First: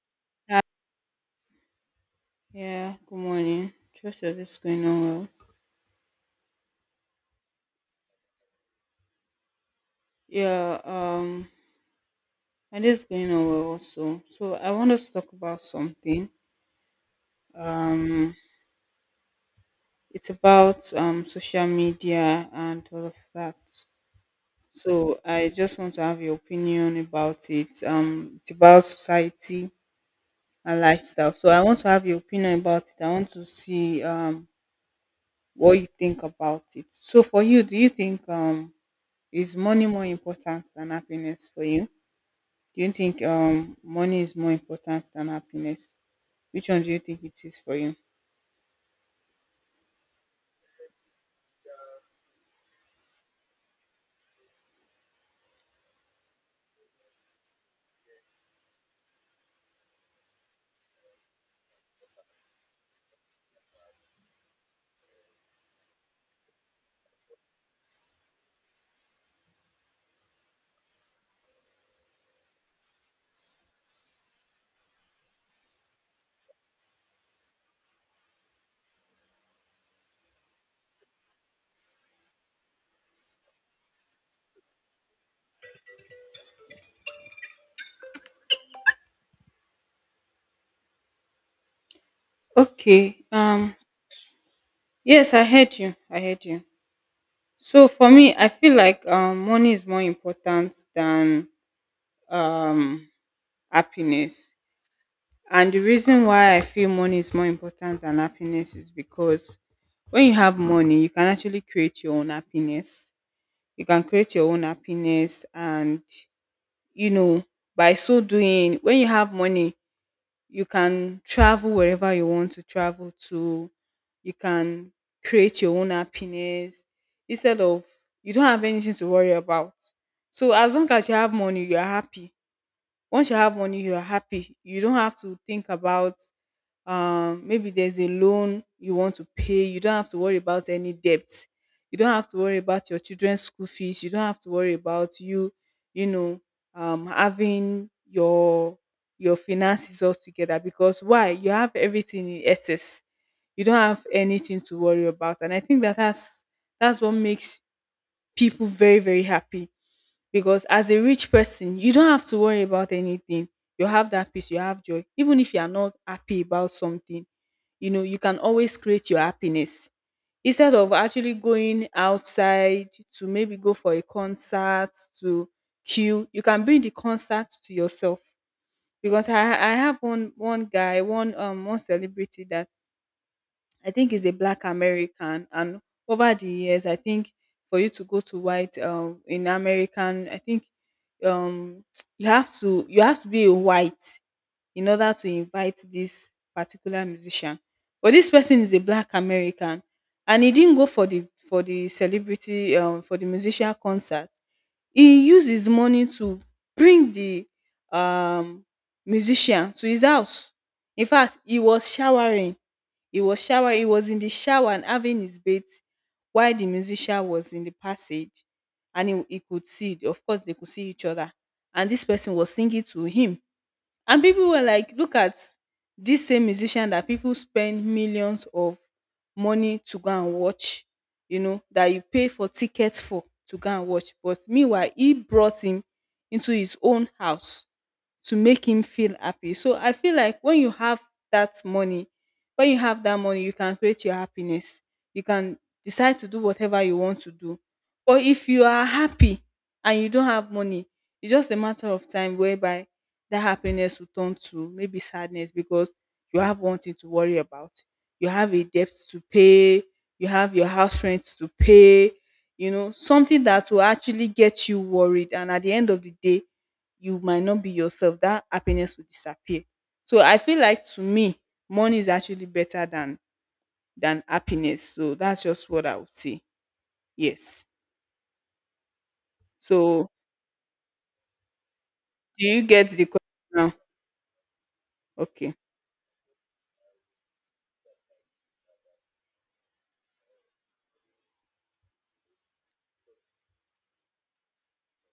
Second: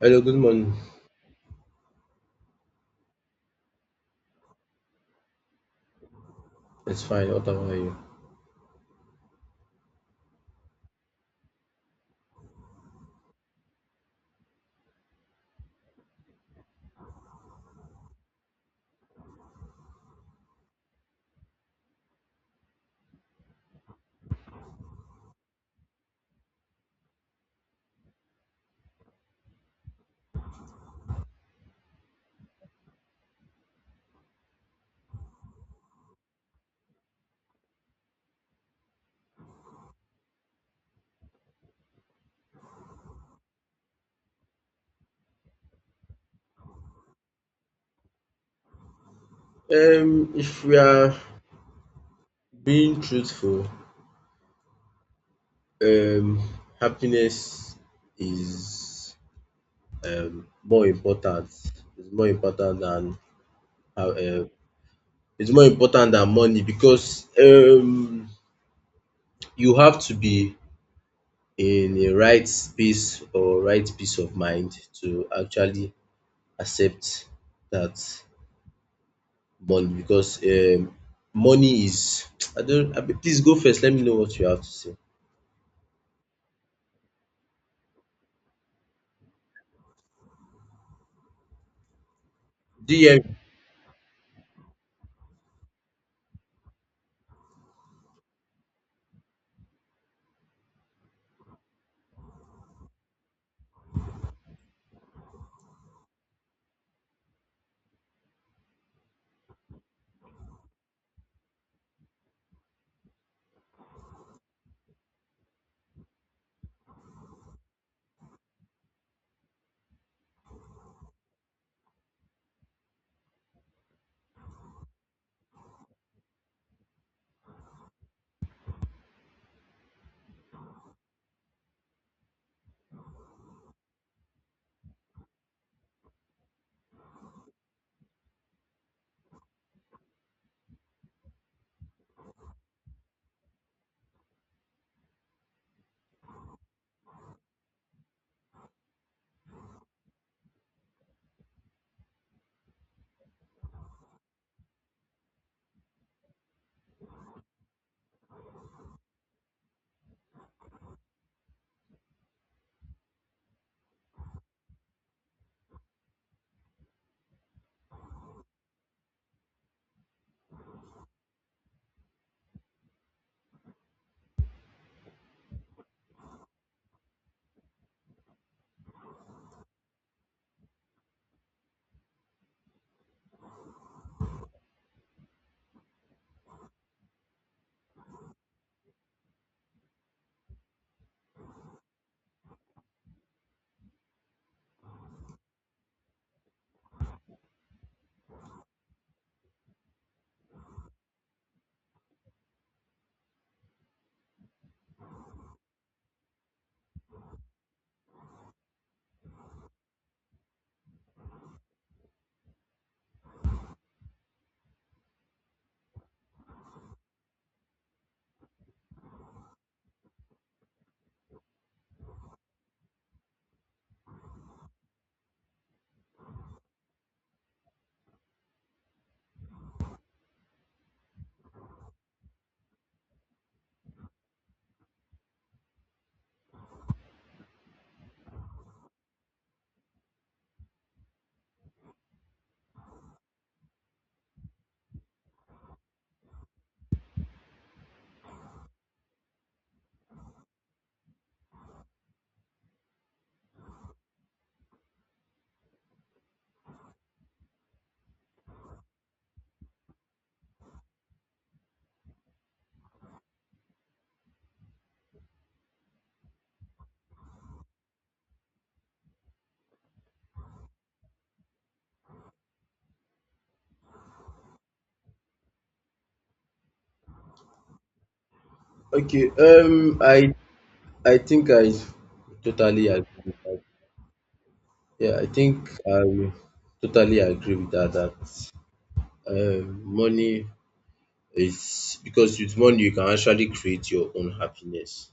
Hello, good Hi, morning. yeah, good morning. Trust your day is going on well. It's fine. What about you? Yeah, my day is going on well also. So I want us to talk about something. Um, it's about social media and all of that. So I just want to have your opinion about it. It's about society and lifestyle. So I want to have your opinion about it. I want to see what you think about it. So for you, do you think is money more important than happiness for you? Do you think money is more important than happiness? Which one do you think it is for you? If we are being truthful, um, happiness is more important. It's more important than how it's more important than money because you have to be in a right space or right peace of mind to actually accept that money because money is I don't I, please go first. Let me know what you have to say. Okay. DM. Yes, I heard you. I heard you. So for me, I feel like money is more important than um happiness. And the reason why I feel money is more important than happiness is because when you have money, you can actually create your own happiness. You can create your own happiness, and you know by so doing when you have money you can travel wherever you want to travel to. You can create your own happiness instead of you don't have anything to worry about. So as long as you have money, you are happy. Once you have money, you are happy. You don't have to think about maybe there's a loan you want to pay, you don't have to worry about any debts, you don't have to worry about your children's school fees, you don't have to worry about you know having your finances all together, because why? You have everything in excess, you don't have anything to worry about. And I think that that's what makes people very happy, because as a rich person you don't have to worry about anything. You have that peace, you have joy. Even if you are not happy about something, you know you can always create your happiness, instead of actually going outside to maybe go for a concert to queue, you can bring the concert to yourself. Because I have one guy, one one celebrity that, I think he's a black American. And over the years, I think for you to go to white in American, I think um, you have to be a white in order to invite this particular musician. But this person is a black American, and he didn't go for the celebrity, for the musician concert. He used his money to bring the um, musician to his house. In fact, he was in the shower and having his bath while the musician was in the passage, and he could see, of course they could see each other, and this person was singing to him, and people were like, look at this same musician that people spend millions of money to go and watch, you know, that you pay for tickets for to go and watch, but meanwhile he brought him into his own house to make him feel happy. So I feel like when you have that money, when you have that money, you can create your happiness. You can decide to do whatever you want to do. But if you are happy and you don't have money, it's just a matter of time whereby that happiness will turn to maybe sadness, because you have one thing to worry about. You have a debt to pay, you have your house rent to pay, you know, something that will actually get you worried. And at the end of the day, you might not be yourself. That happiness will disappear. So I feel like, to me, money is actually better than happiness. So that's just what I would say. Yes. Okay. Um, So I I think I do you totally get the agree with question that. now? Yeah, I Okay. think I totally agree with that. That money is because with money you can actually create your own happiness.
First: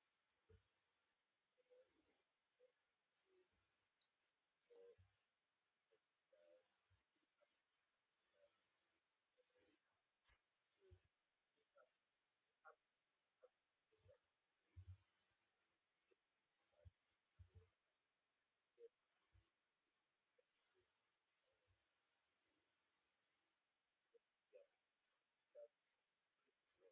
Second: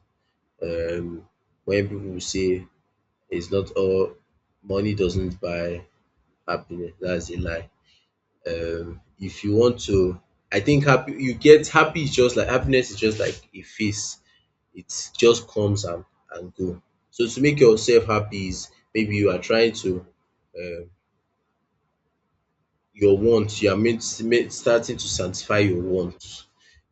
Um, when people say it's not all money doesn't buy happiness, that's a lie. If you want to, I think happy you get happy is just like happiness is just like a phase it just comes and go. So to make yourself happy is maybe you are trying to um your want you are meant meant starting to satisfy your want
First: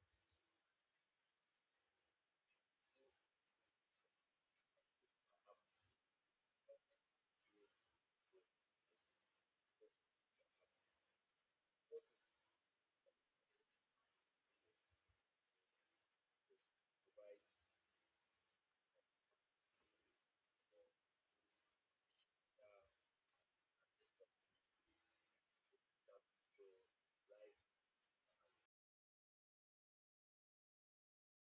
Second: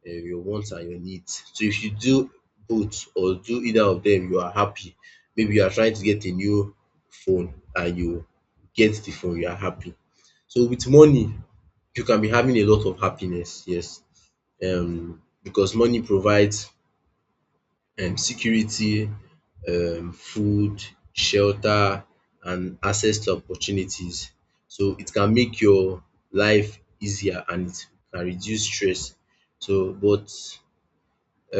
your wants and your needs. So if you do both or do either of them you are happy. Maybe you are trying to get a new phone and you get the phone you are happy. So with money you can be having a lot of happiness, yes, because money provides security, food, shelter and access to opportunities. So it can make your life easier and it can reduce stress. So but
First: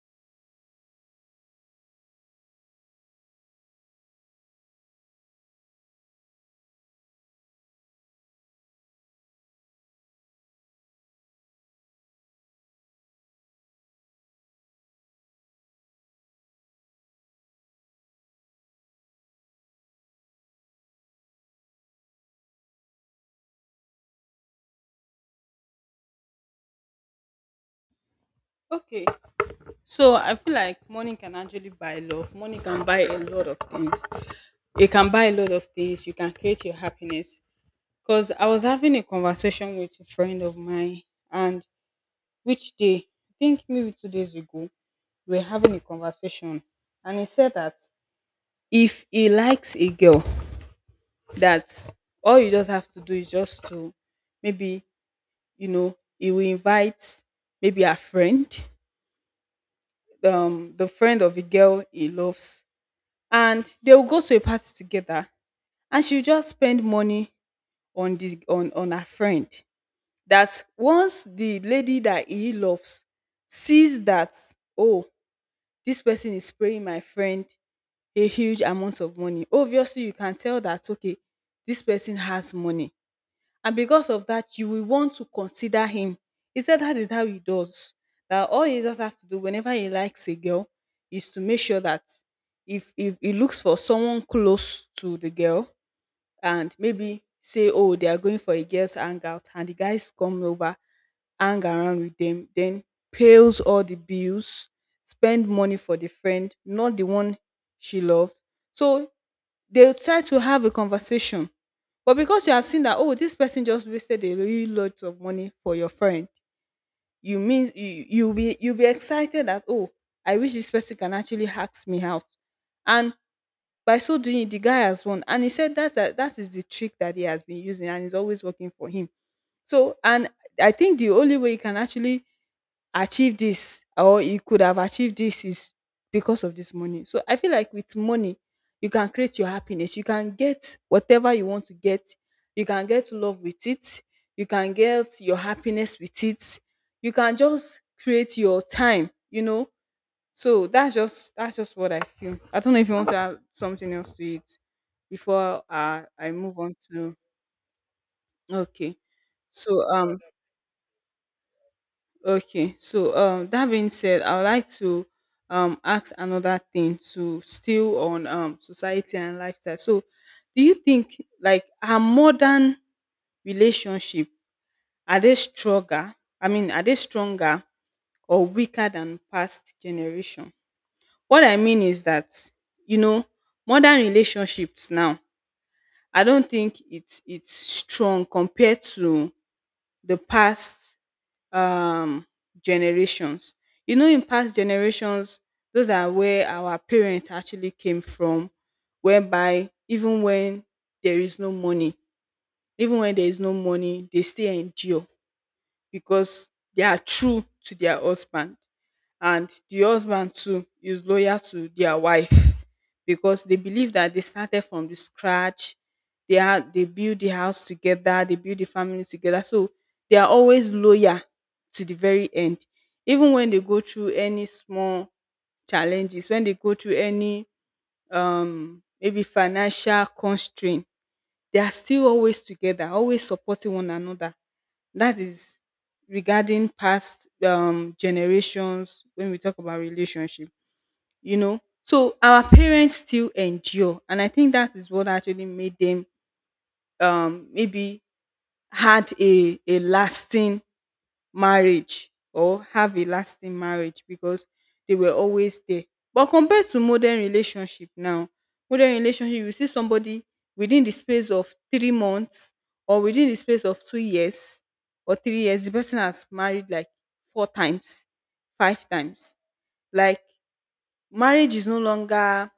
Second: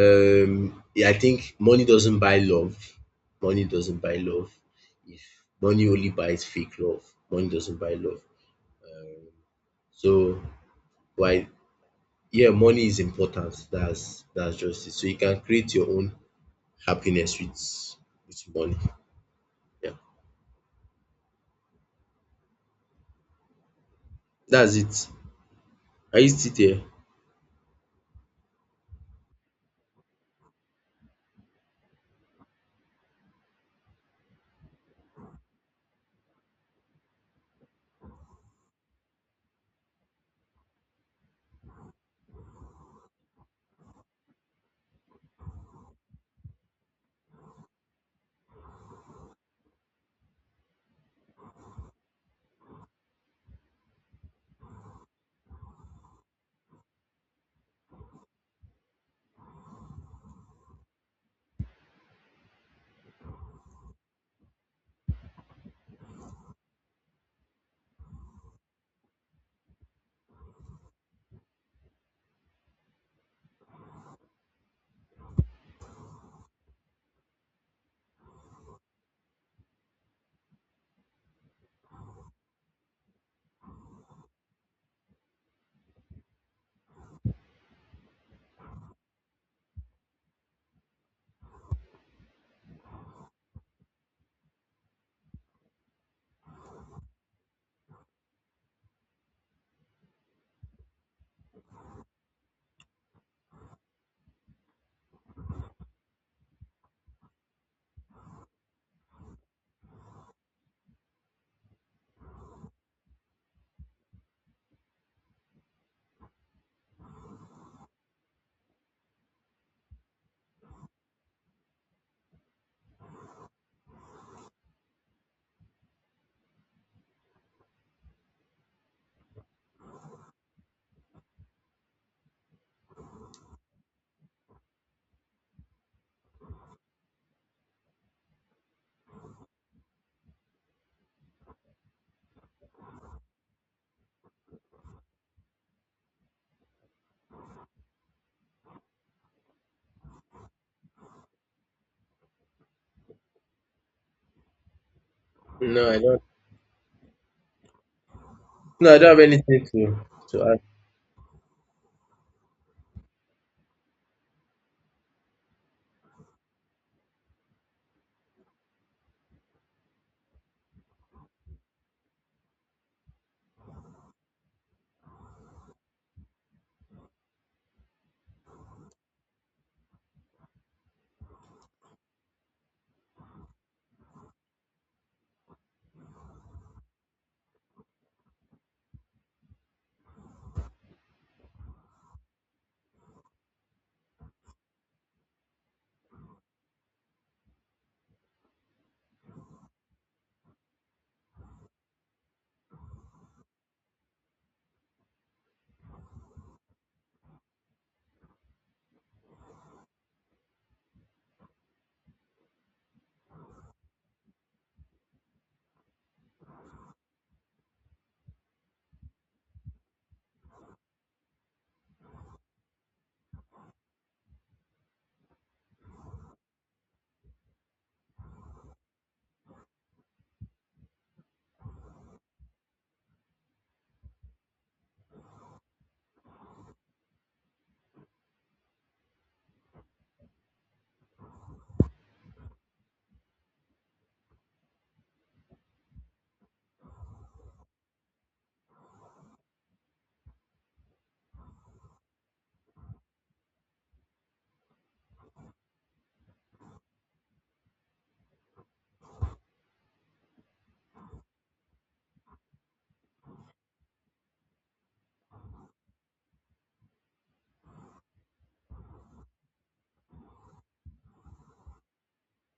I think money doesn't buy love. Money doesn't buy love. If money only buys fake love, money doesn't buy love. So why, yeah, money is important. That's just it. So you can create your own happiness with money. Yeah. That's it. Are you still there? Okay, so I feel like money can actually buy love. Money can buy a lot of things. It can buy a lot of things. You can create your happiness. Because I was having a conversation with a friend of mine, and which day? I think maybe 2 days ago. We were having a conversation, and he said that if he likes a girl, that all you just have to do is just to maybe, you know, he will invite maybe a friend, the friend of the girl he loves, and they will go to a party together, and she will just spend money on the on her friend, that once the lady that he loves sees that, oh, this person is spraying my friend a huge amount of money, obviously you can tell that, okay, this person has money. And because of that, you will want to consider him. He said that is how he does. That all he just have to do whenever he likes a girl is to make sure that, if he looks for someone close to the girl and maybe say, oh, they are going for a girl's hangout and the guys come over, hang around with them, then pays all the bills, spend money for the friend, not the one she loved. So they'll try to have a conversation. But because you have seen that, oh, this person just wasted a really lot of money for your friend, you'll be excited that, oh, I wish this person can actually ask me out. And by so doing, the guy has won. And he said that that is the trick that he has been using and is always working for him. So, and I think the only way you can actually achieve this, or you could have achieved this, is because of this money. So I feel like with money, you can create your happiness. You can get whatever you want to get. You can get love with it. You can get your happiness with it. You can just create your time, you know. So that's just what I feel. I don't know if you want to add something else to it before No, I don't. I move on to No, okay. I don't have anything So to to add. okay, so that being said, I would like to ask another thing to, still on society and lifestyle. So, do you think like our modern relationship, are they stronger? I mean, are they stronger or weaker than past generation? What I mean is that, you know, modern relationships now, I don't think it's strong compared to the past um, generations. You know, in past generations, those are where our parents actually came from, whereby even when there is no money, even when there is no money, they still endure because they are true to their husband, and the husband too is loyal to their wife, because they believe that they started from the scratch, they build the house together, they build the family together. So they are always loyal to the very end. Even when they go through any small challenges, when they go through any maybe financial constraint, they are still always together, always supporting one another. That is regarding past generations when we talk about relationship, you know. So our parents still endure, and I think that is what actually made them maybe had a lasting marriage, or have a lasting marriage, because they were always there. But compared to modern relationship now, modern relationship, you see somebody within the space of 3 months, or within the space of 2 years or 3 years, the person has married like 4 times, 5 times. Like, marriage is no longer,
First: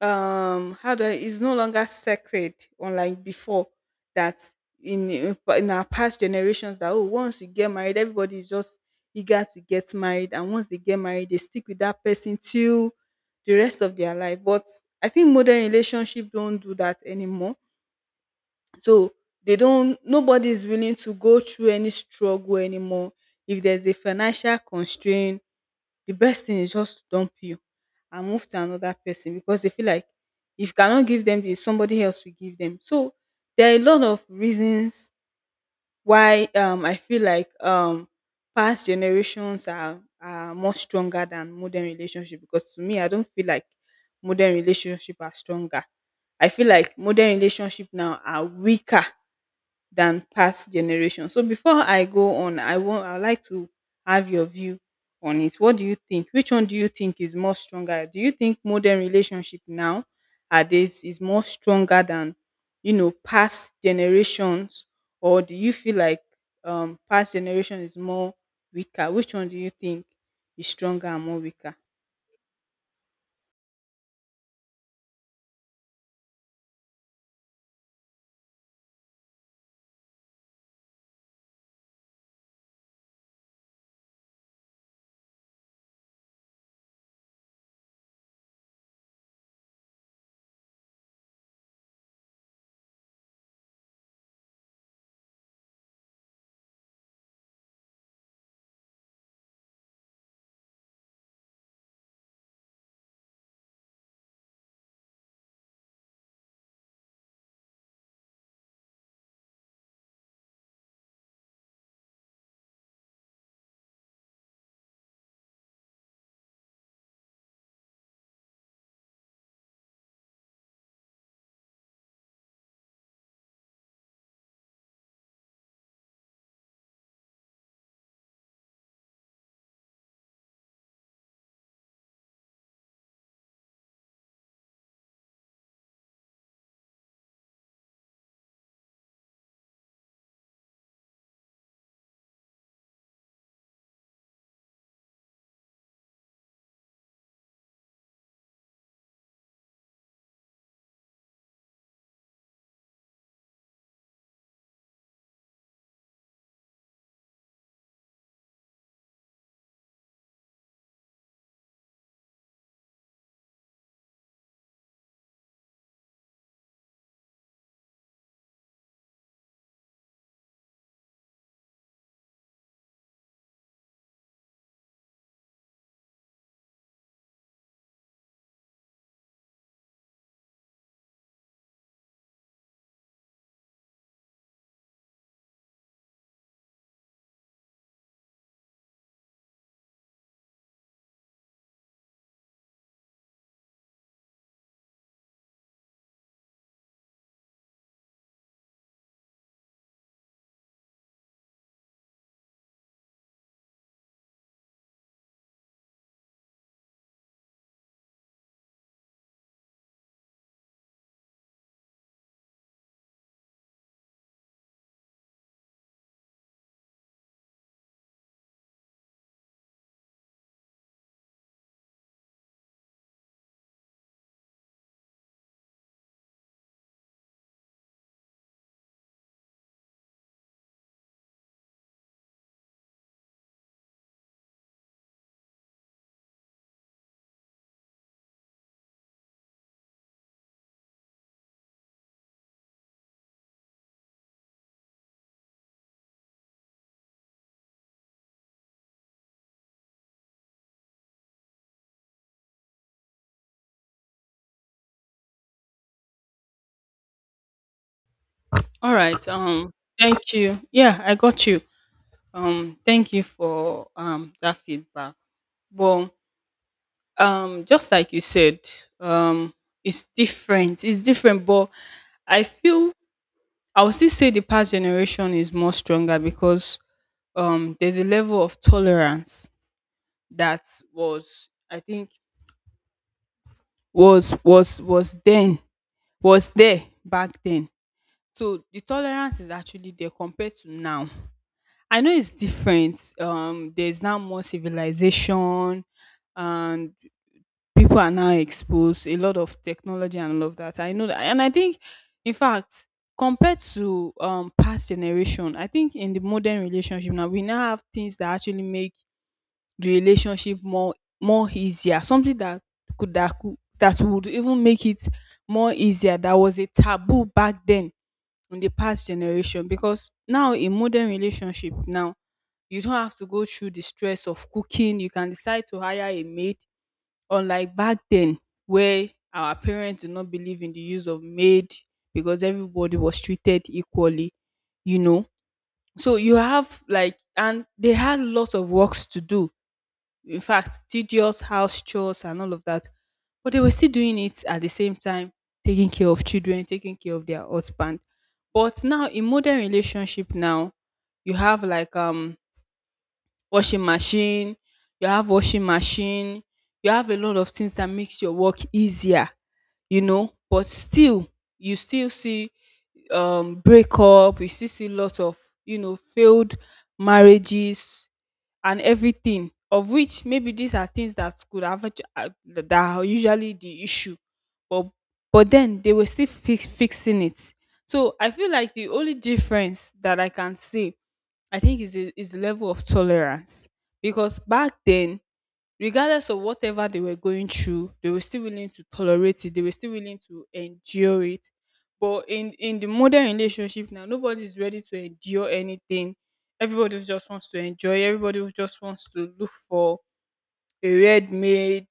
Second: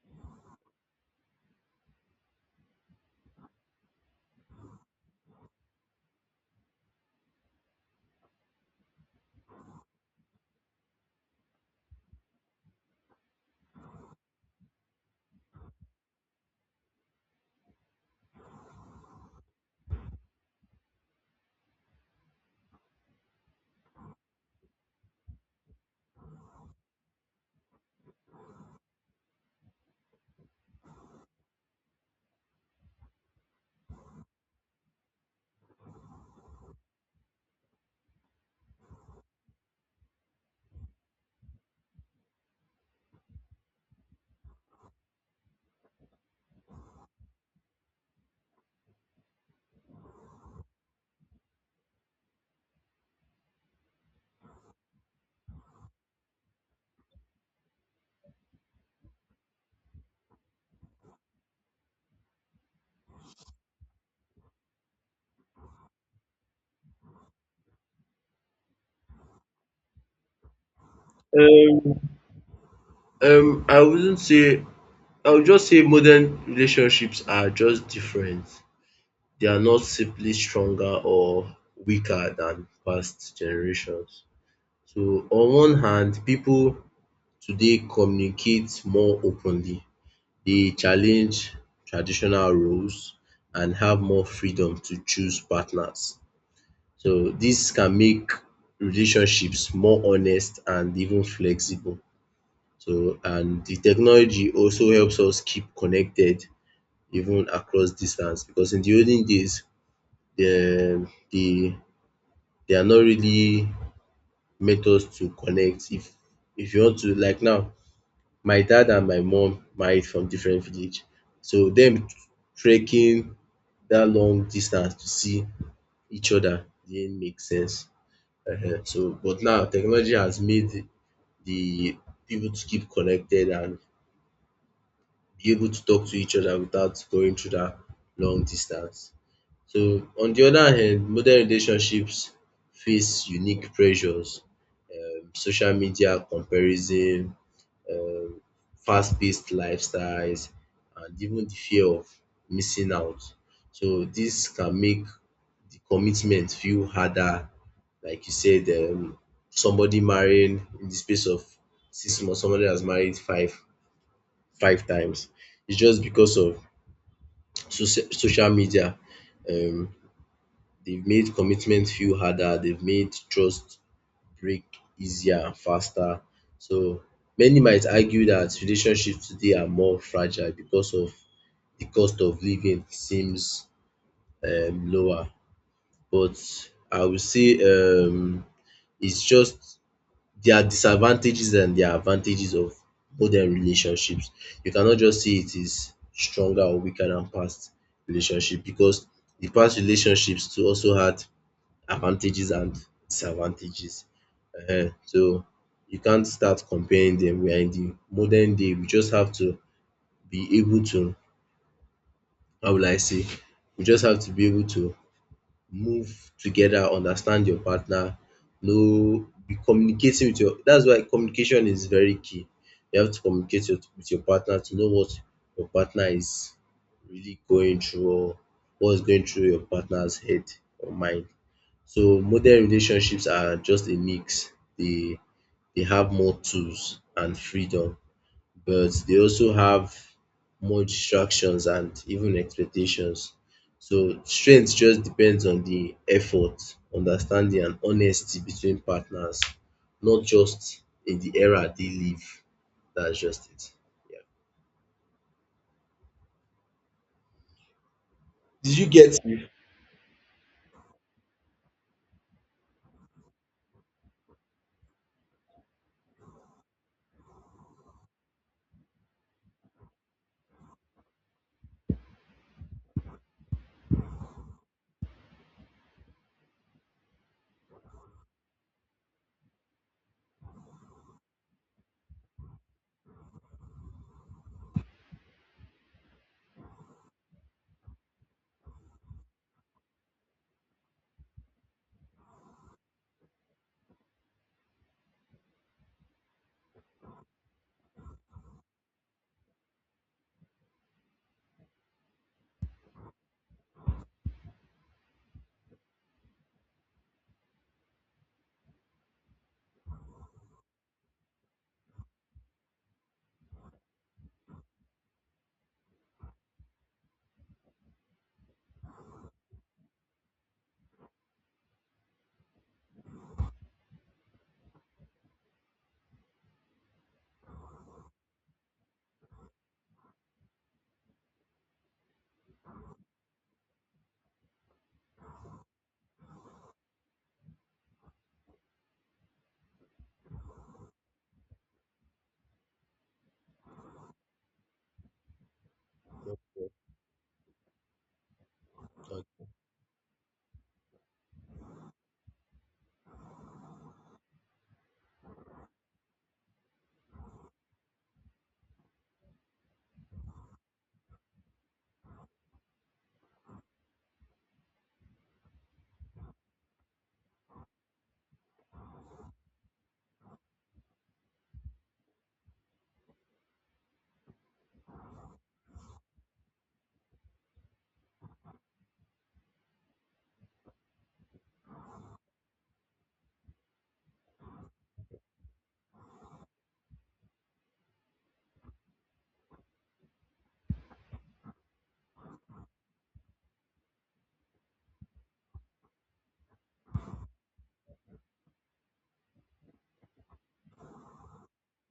it's no longer sacred, unlike before, that in our past generations, that oh, once you get married, everybody is just eager to get married, and once they get married, they stick with that person till the rest of their life. But I think modern relationship don't do that anymore. So they don't nobody is willing to go through any struggle anymore. If there's a financial constraint, the best thing is just to dump you and move to another person, because they feel like if you cannot give them this, somebody else will give them. So there are a lot of reasons why, I feel like, past generations are much stronger than modern relationship, because to me, I don't feel like modern relationship are stronger. I feel like modern relationship now are weaker than past generations. So before I go on, I'd like to have your view on it. What do you think? Which one do you think is more stronger? Do you think modern relationship now at this is more stronger than, you know, past generations, or do you feel like past generation is more weaker? Which one do you think is stronger and more weaker? Um, I wouldn't say. I would just say modern relationships are just different. They are not simply stronger or weaker than past generations. So, on one hand, people today communicate more openly. They challenge traditional roles and have more freedom to choose partners. So this can make relationships more honest and even flexible. So and the technology also helps us keep connected even across distance because in the olden days the the they are not really meant us to connect. If you want to, like now my dad and my mom married from different village, so them trekking that long distance to see each other didn't make sense. Ehen. So, but now technology has made the people to keep connected and be able to talk to each other without going through that long distance. So on the other hand, modern relationships face unique pressures, social media comparison, um fast-paced lifestyles and even the fear of missing out. So this can make the commitment feel harder. Like you said, somebody marrying in the space of 6 months, somebody has married five times. It's just because of social media. Um, they've made commitment feel harder. They've made trust break easier and faster. So many might argue that relationships today are more fragile because of the cost of living seems lower. But I will say it's just there are disadvantages and there are advantages of modern relationships. You cannot just say it is stronger or weaker than past relationship because the past relationships too also had advantages and disadvantages. Ehen, so you can't start comparing them. We are in the modern day. We just have to be able to, how will I say, we just have to be able to move together, understand your partner, know, be communicating with your. That's why communication is very key. You have to communicate with your partner to know what your partner is really going through or what's going through your partner's head or mind. So modern relationships are just a mix. They they have more tools and freedom, but they also have more distractions and even expectations. So strength just depends on the effort, understanding and honesty between partners, not just in the era they live. That's just it. Yeah. Did you All right. get me? Thank you. Yeah, I got you. Thank you for that feedback. But just like you said, um, it's different. It's different, but I feel I would still say the past generation is more stronger because there's a level of tolerance that was I think was was was then was there back then. So the tolerance is actually there compared to now. I know it's different. There's now more civilization, and people are now exposed a lot of technology and all of that. I know that, and I think, in fact, compared to past generation, I think in the modern relationship now we now have things that actually make the relationship more easier. Something that could that could that would even make it more easier. That was a taboo back then in the past generation because now in modern relationship now you don't have to go through the stress of cooking. You can decide to hire a maid. Unlike back then, where our parents did not believe in the use of maid because everybody was treated equally, you know. So you have like, and they had lots of works to do. In fact, tedious house chores and all of that. But they were still doing it at the same time, taking care of children, taking care of their husband. But now in modern relationship now, you have like washing machine, you have washing machine, you have a lot of things that makes your work easier, you know, but still you still see breakup, you still see lots of, you know, failed marriages and everything of which maybe these are things that could have that are usually the issue but then they were still fixing it. So I feel like the only difference that I can see I think is is the level of tolerance because back then, regardless of whatever they were going through, they were still willing to tolerate it. They were still willing to endure it. But in the modern relationship now, nobody is ready to endure anything. Everybody just wants to enjoy. Everybody just wants to look for a red maid,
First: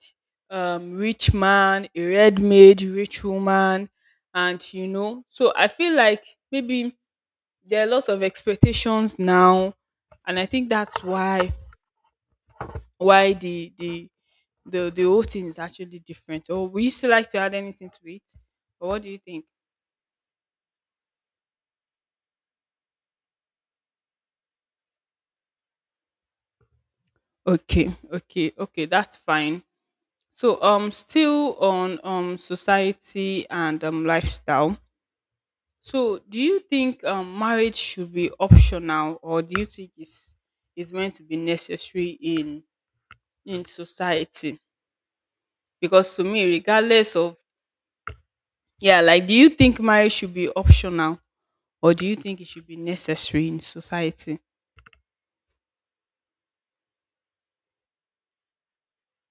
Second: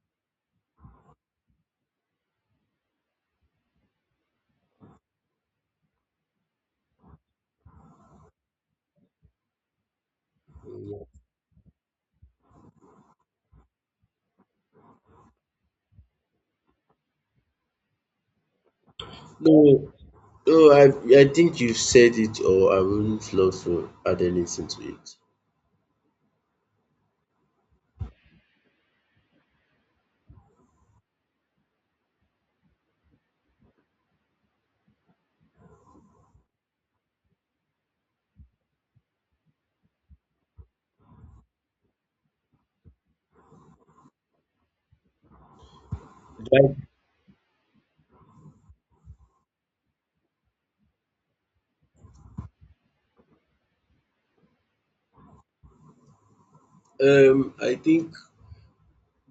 rich man, a red maid, rich woman, and you know. So I feel like maybe there are lots of expectations now, and I think that's why why the the the whole thing is actually different, or we still like to add anything to it. But what do you think? No, no, I I think you've said it, or I wouldn't love to add anything to it. Okay, okay, okay, that's fine. So still on society and lifestyle, so do you think marriage should be optional, or do you think it's is meant to be necessary in society? Because to me Right. regardless of. Yeah, like do you think marriage should be optional or do you think it should be necessary in society? I think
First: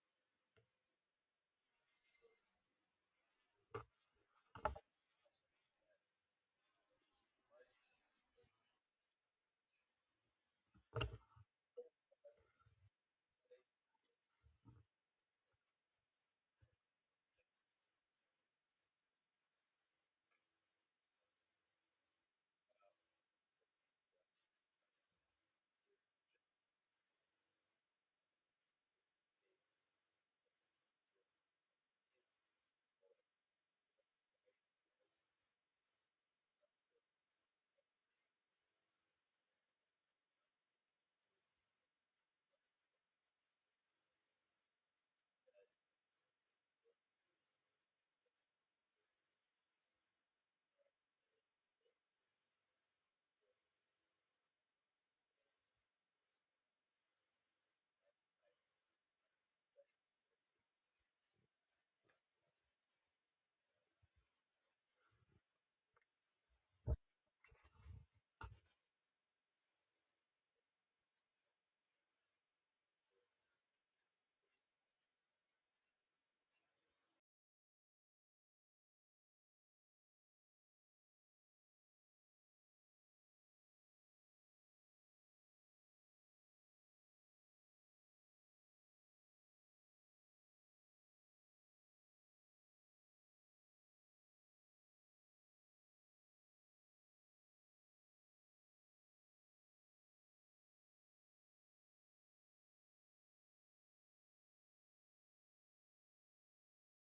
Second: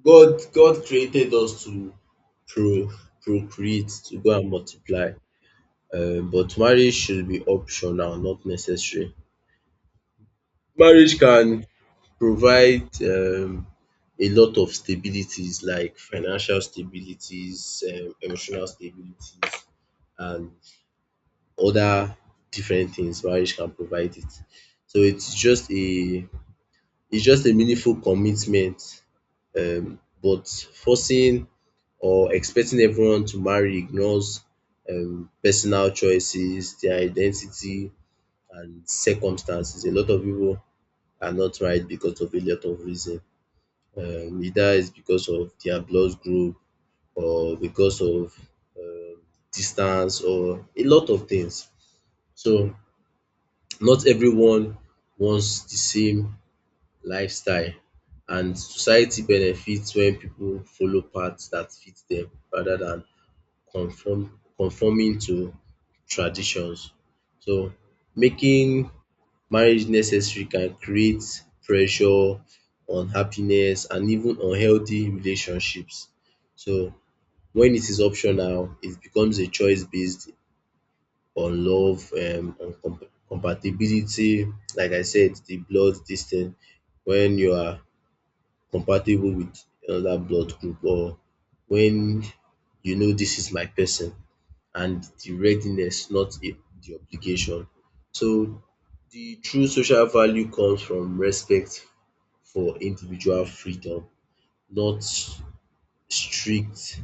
God created us to pro procreate, to go and multiply. But marriage should be optional, not necessary. Marriage can provide a lot of stabilities like financial stabilities, emotional stabilities and other different things marriage can provide it. So it's just a meaningful commitment, but forcing or expecting everyone to marry ignores personal choices, their identity, and circumstances. A lot of people are not married because of a lot of reason. Either it's because of their blood group or because of um, distance or a lot of things. So not everyone wants the same lifestyle, and society benefits when people follow paths that fit them rather than conforming to traditions. So making marriage necessary can create pressure, unhappiness and even unhealthy relationships. So when it is optional it becomes a choice based on love, on compatibility. Like I said, the blood dis when you are compatible with another blood group, or when you know this is my person, and the readiness, not a the obligation. So the true social value comes from respect for individual freedom, not strict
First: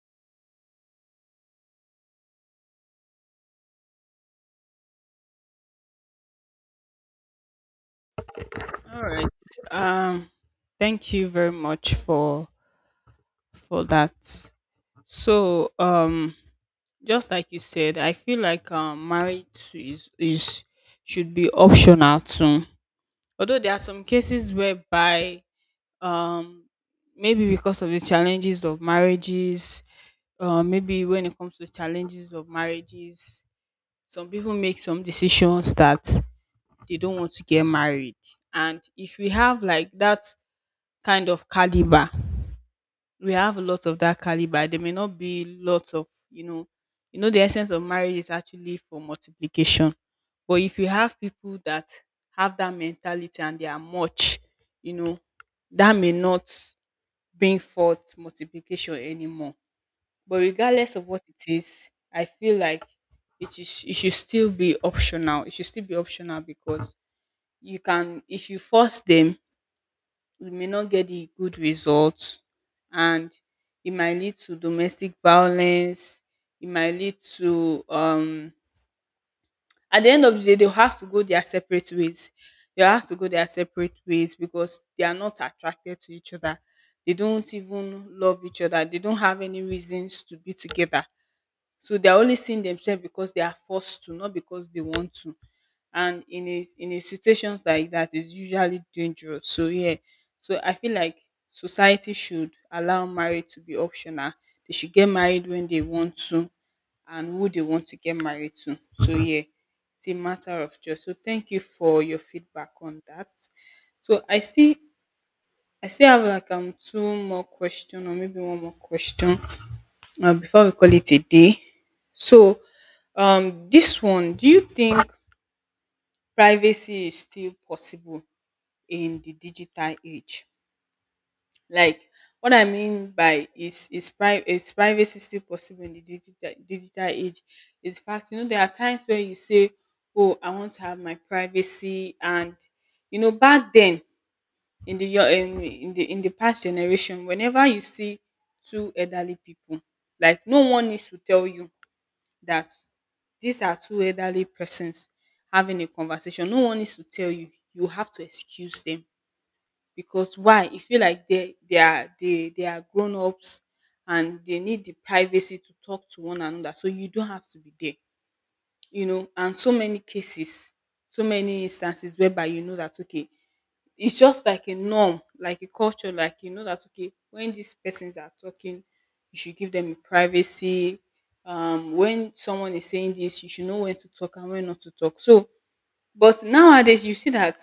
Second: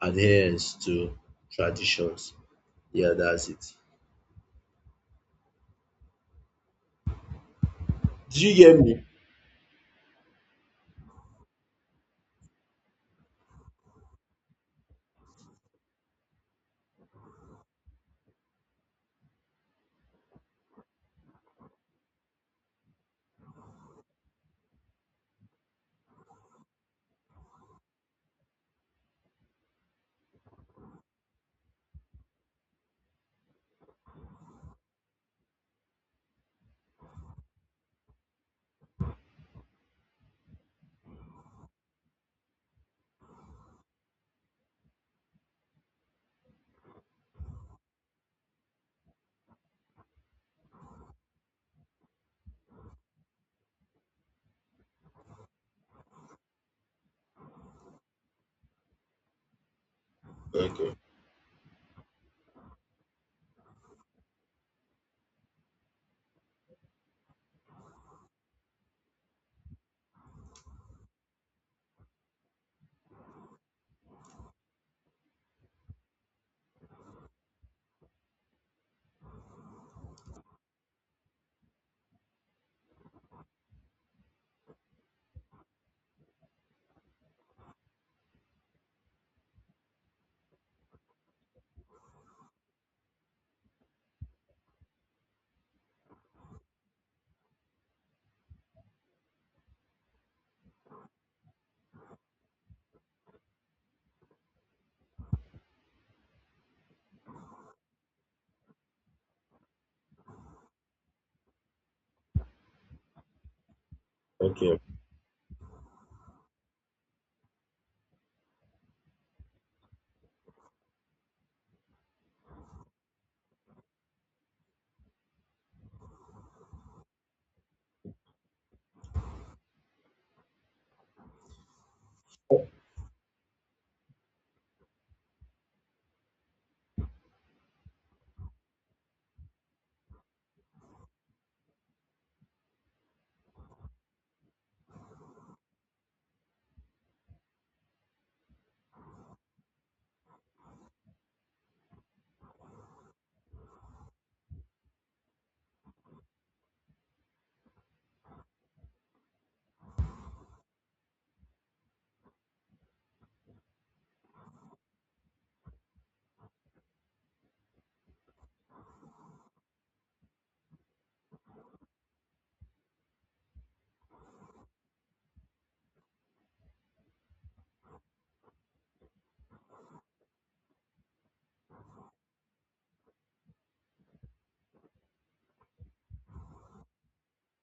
adherence to traditions. Yeah, that's it. Did you hear me? All right. Um Thank you very much for that. So, just like you said, I feel like marriage is should be optional too. Although there are some cases whereby um maybe because of the challenges of marriages maybe when it comes to challenges of marriages some people make some decisions that they don't want to get married, and if we have like that kind of caliber, we have a lot of that caliber, there may not be lots of, you know, you know the essence of marriage is actually for multiplication. But if you have people that have that mentality and they are much, you know, that may not bring forth multiplication anymore. But Okay. regardless of what it is, I feel like it is it should still be optional. It should still be optional because you can if you force them, you may not get the good results, and it might lead to domestic violence, it might lead to at the end of the day they'll have to go their separate ways. They'll have to go their separate ways because they are not attracted to each other. They don't even love each other. They don't have any reasons to be together, so they are only seeing themselves because they are forced to, not because they want to. And in a situations like that is usually dangerous. So yeah. So I feel like society should allow marriage to be optional. They should get married when they want to and who they want to get married to. So yeah, it's a matter of choice. So thank you for your feedback on that. So I see Okay. I still have like two more question or maybe one more question before we call it a day. So, this one, do you think privacy is still possible in the digital age? Like, what I mean by is privacy still possible in the digital age? Is the fact, you know, there are times where you say, "Oh, I want to have my privacy," and you know, back then in the in the past generation, whenever you see two elderly people, like no one needs to tell you that these are two elderly persons having a conversation. No one needs to tell you. You have to excuse them because why? You feel like they are grown ups and they need the privacy to talk to one another. So you don't have to be there, you know. And so many cases, so many instances whereby you know that okay, it's just like a norm, like a culture, like you know that okay, when these persons are talking, you should give them privacy. When someone is saying this, you should know when to talk and when not to talk. So, but nowadays you see that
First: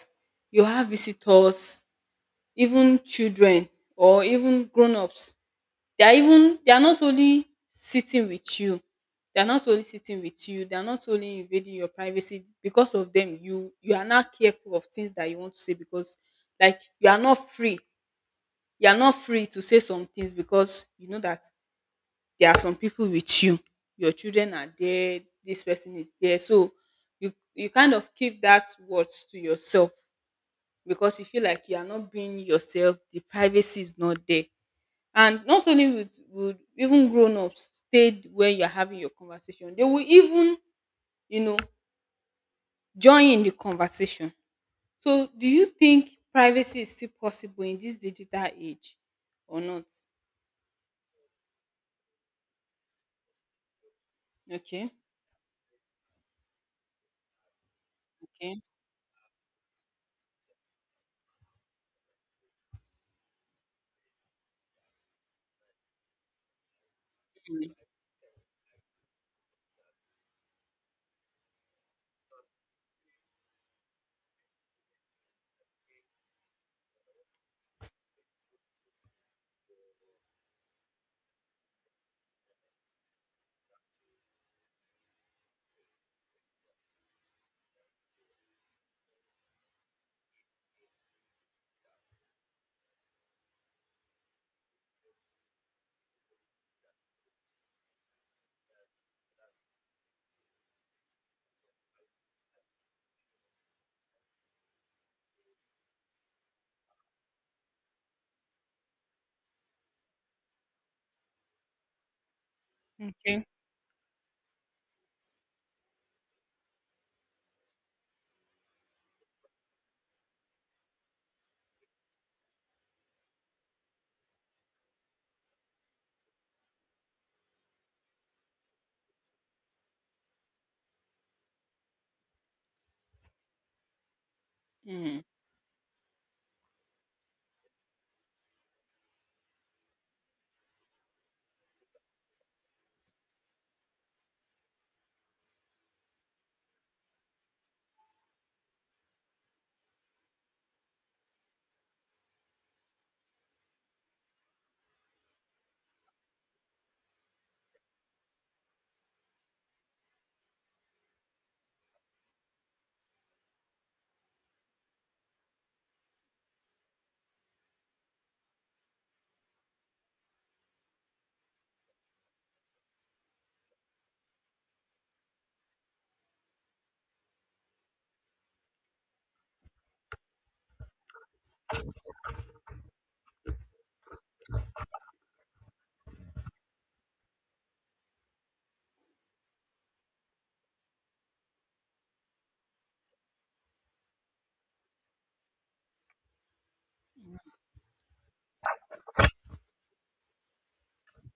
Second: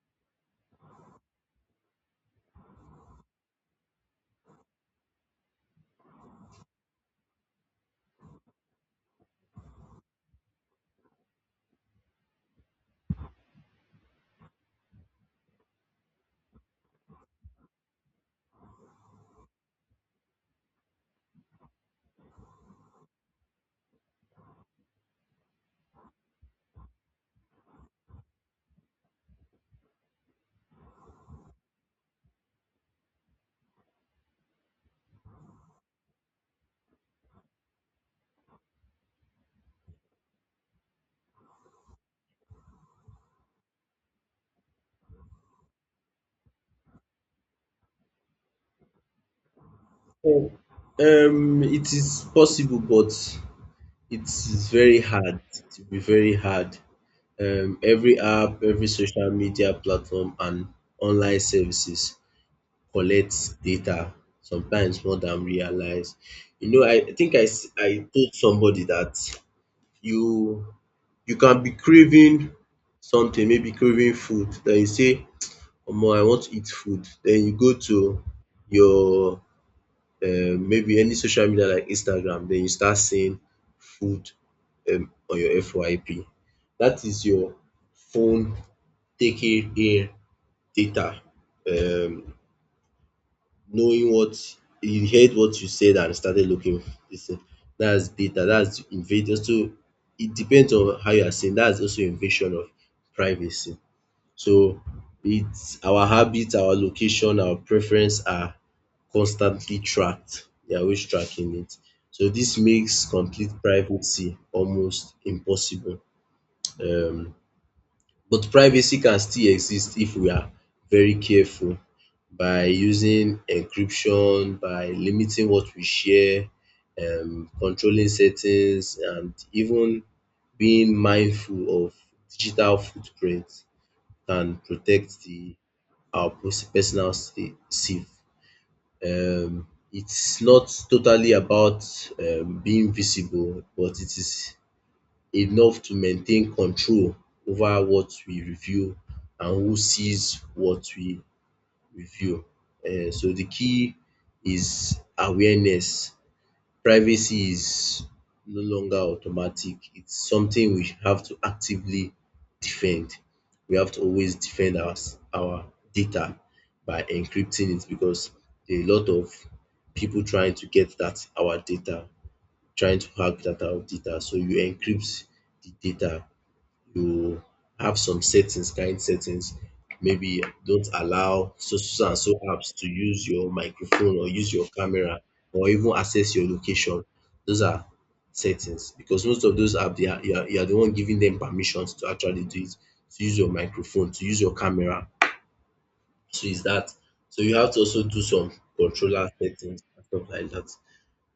you have visitors, even children or even grown-ups, they are not only sitting with you, they are not only sitting with you, they are not only invading your privacy. Because of them, you are not careful of things that you want to say because like you are not free. You are not free to say some things because you know that there are some people with you. Your children are there, this person is there. So you kind of keep that words to yourself because you feel like you are not being yourself, the privacy is not there. And not only would even grown ups stayed when you're having your conversation, they will even, you know, join in the conversation. So do you think privacy is still possible in this digital age or not? So, it is possible, but it is Okay. very hard. It will be very hard. Every app, Okay. every social media platform, and online services collect data sometimes more than realize. You know, I think Mm. I told somebody that you you can be craving something, maybe craving food, then you say, "Omo, I want to eat food." Then you go to your maybe any social media like Instagram, then you start seeing food on your FYP. That is your phone taking in data. Um knowing what he heard what you said and started looking this thing. That's data. That's invasion. So it depends on how you are seeing. That's also invasion of privacy. So it's our habits, our location, our preference are constantly tracked. They are always tracking it. So this makes Okay. complete privacy almost impossible. Um, but privacy can still exist if we are very careful by using encryption, by limiting what we share, controlling settings, and even being mindful of digital footprint can protect Mm. the our personal safe. Um, it's not totally about being visible, but it is enough to maintain control over what we review and who sees what we review. So the key is awareness. Privacy is no longer automatic. It's something we have to actively defend. We have to always defend our data by encrypting it because there are a lot of people trying to get that our data, trying to hack that our data. So you encrypt the data you have some settings, kind settings. Maybe don't allow so so and so apps to use your microphone or use your camera or even access your location. Those are settings because most of those apps, they are, you, are, you are the one giving them permissions to actually do it, to use your microphone, to use your camera. So is that. So you have to also do some controller settings and stuff like that.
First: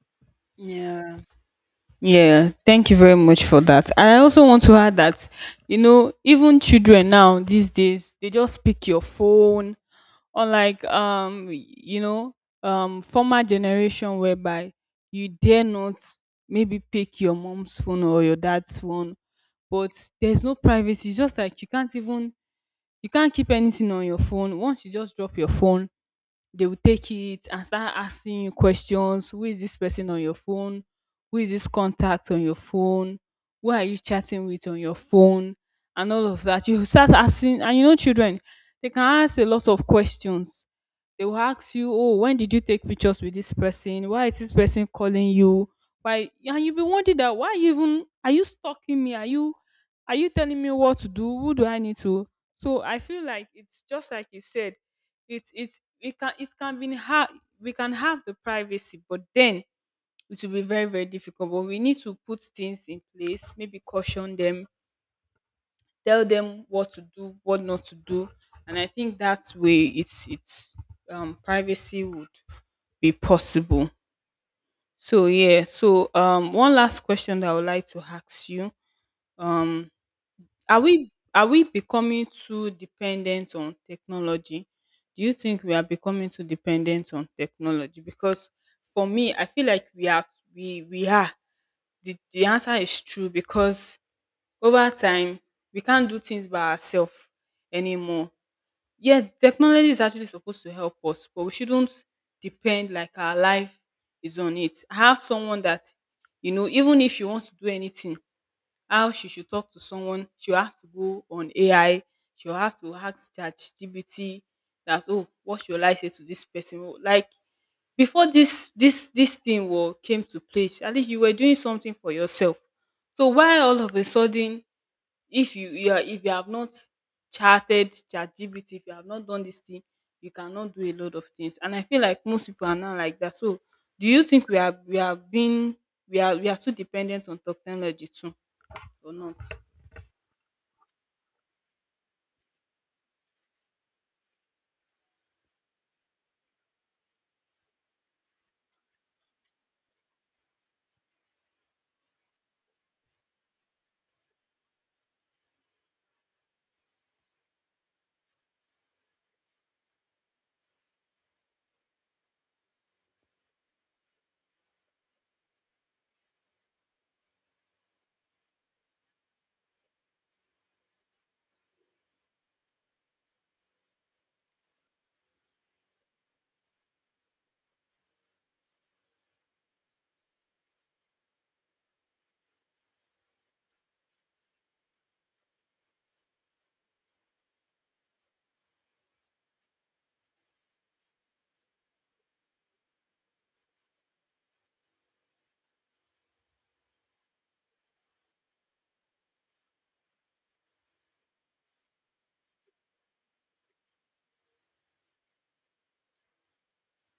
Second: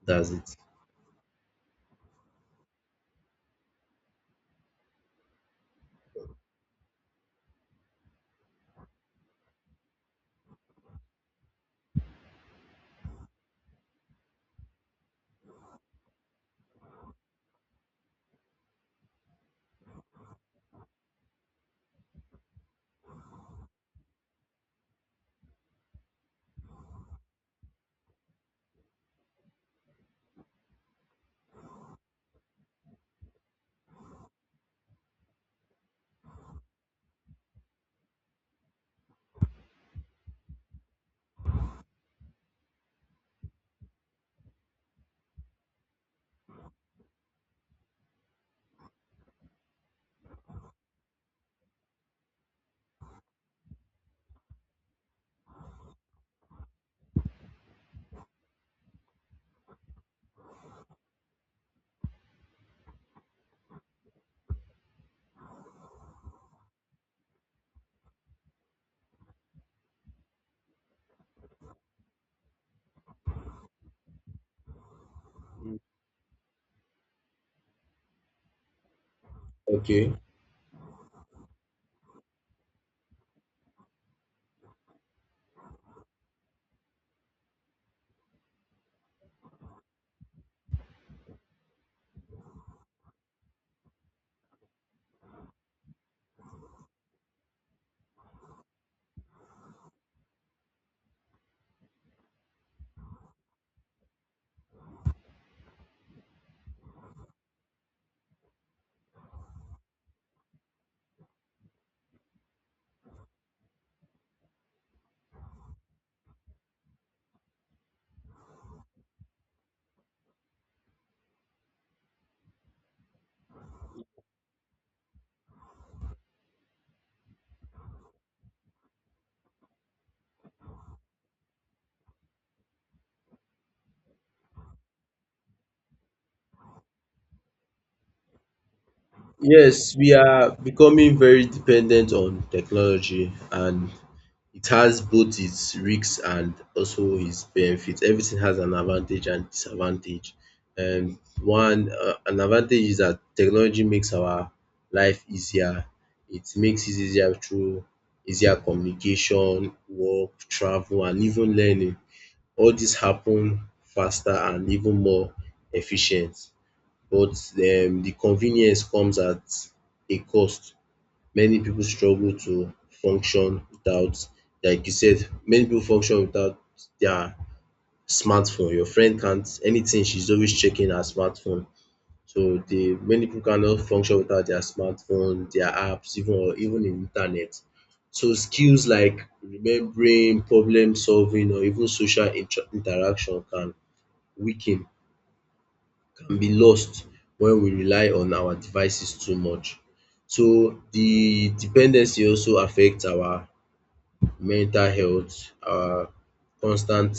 That's it. Yeah. Yeah, thank you very much for that. I also want to add that, you know, even children now these days, they just pick your phone, unlike you know, former generation whereby you dare not maybe pick your mom's phone or your dad's phone, but there's no privacy. It's just like you can't even you can't keep anything on your phone. Once you just drop your phone, they will take it and start asking you questions. Who is this person on your phone? Who is this contact on your phone? Who are you chatting with on your phone? And all of that. You start asking and you know children, they can ask a lot of questions. They will ask you, oh, when did you take pictures with this person? Why is this person calling you? Why? And you'll be wondering that why you even are you stalking me? Are you are you telling me what to do? Who do I need to? So I feel like it's just like you said, it's it can be hard. We can have the privacy, but then it will be very very difficult, but we need to put things in place, maybe caution them, tell them what to do, what not to do. And I think that's way it's privacy would be possible. So yeah, so one last question that I would like to ask you. Um Okay. are we becoming too dependent on technology? Do you think we are becoming too dependent on technology? Because for me, I feel like we are. The answer is true because over time we can't do things by ourselves anymore. Yes, technology is actually supposed to help us, but we shouldn't depend like our life is on it. I have someone that, you know, even if she wants to do anything, how she should talk to someone, she'll have to go on AI, she'll have to ask ChatGPT that, oh, what should I say to this person? Oh, like before this thing will came to place, at least you were doing something for yourself. So why all of a sudden if you are if you have not charted ChatGPT, if you have not done this thing, you cannot do a lot of things. And I feel like most people are not like that. So do you think we are too dependent on technology too or not? Yes, we are becoming very dependent on technology, and it has both its risks and also its benefits. Everything has an advantage and disadvantage. And one an advantage is that technology makes our life easier. It makes it easier through easier communication, work, travel, and even learning. All this happen faster and even more efficient. But the convenience comes at a cost. Many people struggle to function without, like you said, many people function without their smartphone. Your friend can't anything, she's always checking her smartphone. So the many people cannot function without their smartphone, their apps, even or even in internet. So skills like remembering, problem solving, or even social interaction can weaken can be lost when we rely on our devices too much. So the dependency also affects our mental health, our constant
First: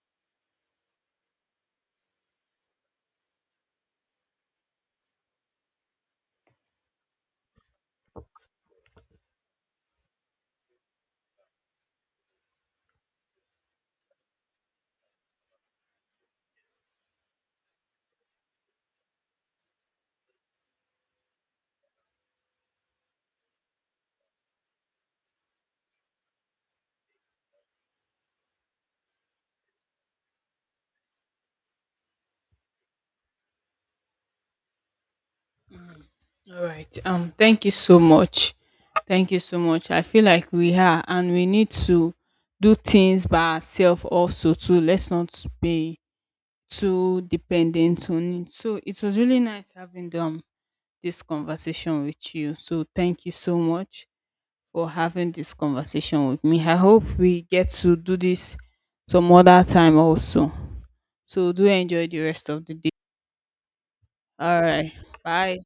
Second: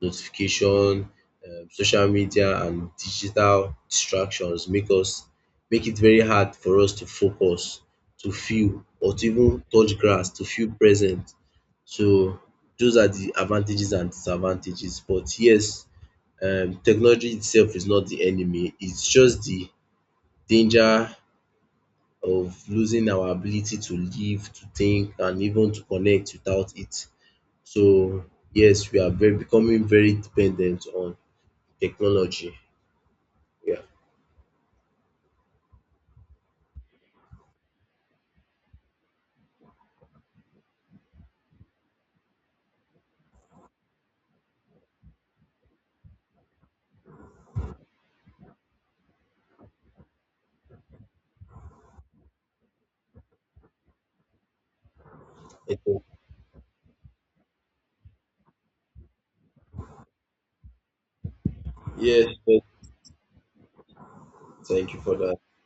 notification, social media and digital distractions make us make it very hard for us to focus, to feel or to even touch grass, to feel present. So those are the advantages and disadvantages. But yes, technology itself is not the enemy. It's just the danger of losing our ability to live, to think, and even to connect without it. So yes, we are very becoming very dependent on technology. Yeah. All right. Thank you so much. Thank you so much. I feel like we are and we need to do things by ourselves also too. Let's not be too dependent on it. So it was really nice having them this conversation with you. So thank you so much for having this I conversation with me. I hope we get to do this some other time also. So do enjoy the yes, rest of the day. All right. thank you for that. Bye.